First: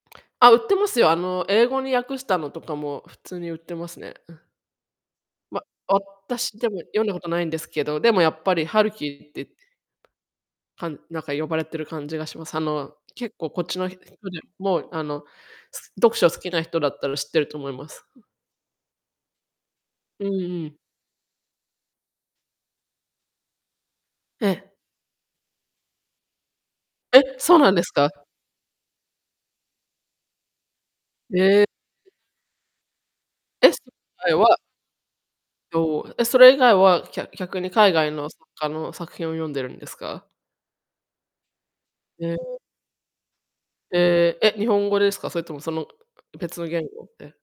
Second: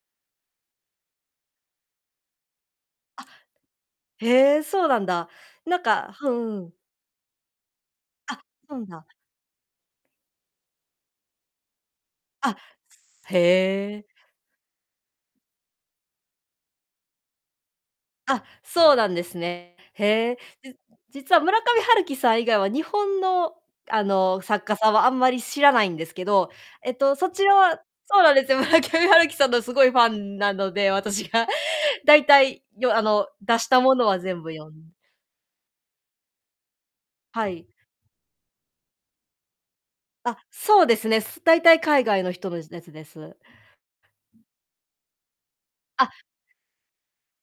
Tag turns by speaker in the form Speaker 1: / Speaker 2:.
Speaker 1: あ、売ってますよ。あの、英語に訳したのとかも普
Speaker 2: あ、
Speaker 1: 通に売ってますね。うん。
Speaker 2: へえ、そうなんだ。
Speaker 1: ま、
Speaker 2: なんかふ
Speaker 1: 私、
Speaker 2: ん、う
Speaker 1: で
Speaker 2: ん。
Speaker 1: も読んだことないんですけど、でもや
Speaker 2: あ、
Speaker 1: っぱり
Speaker 2: そ
Speaker 1: ハ
Speaker 2: ん
Speaker 1: ル
Speaker 2: だ。
Speaker 1: キってかんなんか、呼ばれてる感じがします。
Speaker 2: あ、
Speaker 1: あの、結
Speaker 2: へ
Speaker 1: 構こっちのひ
Speaker 2: え。
Speaker 1: 人でも、あの、す読書好きな人だったら知ってると思います。うん。
Speaker 2: あ、そうなんですね。
Speaker 1: う
Speaker 2: へえ。
Speaker 1: んう
Speaker 2: じ
Speaker 1: ん。
Speaker 2: 実は村上春樹さん以外は日本の、あの、
Speaker 1: え
Speaker 2: 作
Speaker 1: え。
Speaker 2: 家さんはあんまり知らないんですけど、えっと、そ
Speaker 1: え、
Speaker 2: ちら
Speaker 1: そうなん
Speaker 2: は
Speaker 1: ですか？
Speaker 2: そうなんですよ、村上春樹さんのすごいファンなので、私が。
Speaker 1: ええ、うん。
Speaker 2: 大体よあの、出し
Speaker 1: で
Speaker 2: た
Speaker 1: す。
Speaker 2: ものは
Speaker 1: あい
Speaker 2: 全部
Speaker 1: は
Speaker 2: 読ん
Speaker 1: と、え、それ以外は、きゃ
Speaker 2: は
Speaker 1: 逆
Speaker 2: い。
Speaker 1: に海外の作家の作品を読んでるんですか？
Speaker 2: あ、そうですね。す大体海外の
Speaker 1: へえ。
Speaker 2: 人のやつです。
Speaker 1: へえ。え、日本語ですか？それともその、く
Speaker 2: あ。
Speaker 1: く別の言語で。